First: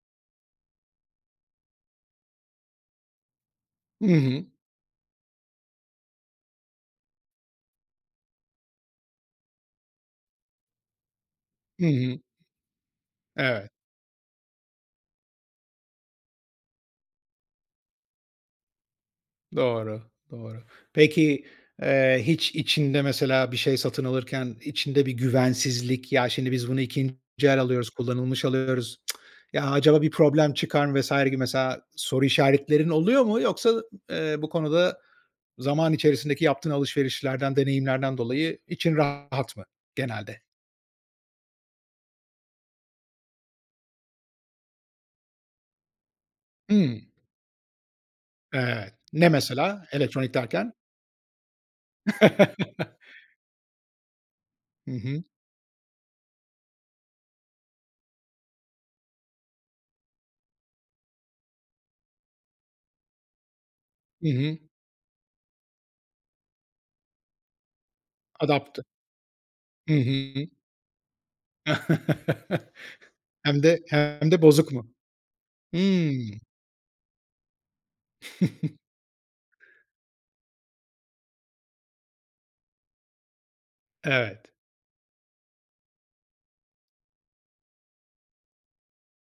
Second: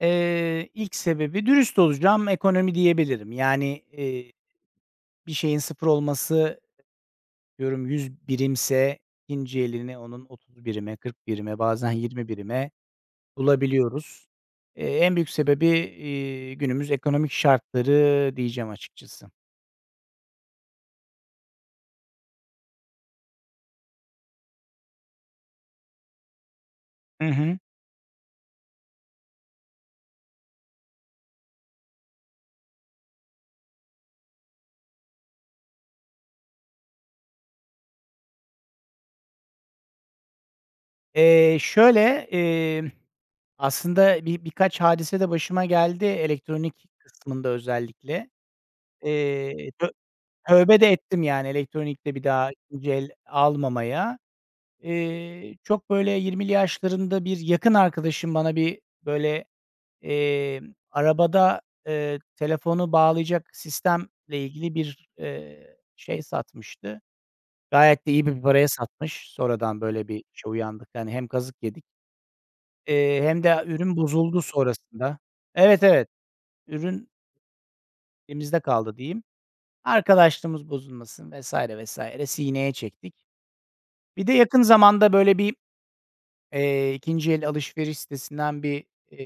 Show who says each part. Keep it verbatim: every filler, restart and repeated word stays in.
Speaker 1: Eee, ilk sebebi, dürüst olacağım, ekonomi diyebilirim. Yani,
Speaker 2: Hı
Speaker 1: eee,
Speaker 2: hı.
Speaker 1: bir şeyin sıfır olması, atıyorum yüz birimse, ikinci elini onun otuz birime, kırk birime,
Speaker 2: Hı
Speaker 1: bazen
Speaker 2: hı.
Speaker 1: yirmi birime
Speaker 2: Evet.
Speaker 1: bulabiliyoruz. Eee, en büyük sebebi, eee, günümüz ekonomik şartları diyeceğim açıkçası.
Speaker 2: Doğru, doğru. Peki, eee, hiç içinde, mesela, bir şey satın alırken içinde bir güvensizlik, "Ya, şimdi biz bunu ikinci
Speaker 1: Hı hı.
Speaker 2: el alıyoruz, kullanılmış alıyoruz, ya, acaba bir problem çıkar mı vs. gibi?" mesela soru işaretlerin oluyor mu, yoksa, eee, bu konu da zaman içerisindeki yaptığın alışverişlerden, deneyimlerden dolayı için rahat mı genelde?
Speaker 1: Eee şöyle, emm, aslında bi birkaç hadise de başıma geldi, elektronik
Speaker 2: Hımm.
Speaker 1: kısmında özellikle.
Speaker 2: Evet. Ne
Speaker 1: Eee,
Speaker 2: mesela
Speaker 1: tö
Speaker 2: elektronik derken?
Speaker 1: tövbe de ettim yani, elektronikte bir daha ikinci el almamaya.
Speaker 2: Hı hı.
Speaker 1: Eee, çok böyle yirmili yaşlarında bir yakın arkadaşım bana bir, böyle, eee, arabada, eee, telefonu bağlayacak sistemle
Speaker 2: Hı hı.
Speaker 1: ilgili bir, eee, şey satmıştı. Gayet de iyi bir paraya
Speaker 2: Adapt
Speaker 1: satmış. Sonradan
Speaker 2: Hı
Speaker 1: böyle bir
Speaker 2: hı.
Speaker 1: şey uyandık. Hani, hem kazık yedik. Eee, hem
Speaker 2: Hem
Speaker 1: de
Speaker 2: de
Speaker 1: ürün
Speaker 2: hem de
Speaker 1: bozuldu
Speaker 2: bozuk mu?
Speaker 1: sonrasında. Evet, evet
Speaker 2: Hımm.
Speaker 1: ürün elimizde kaldı diyeyim. Arkadaşlığımız bozulmasın, vs. vs. sineye çektik. Bir de
Speaker 2: Evet.
Speaker 1: yakın zamanda böyle bir, eee, ikinci el alışveriş sitesinden bir, eee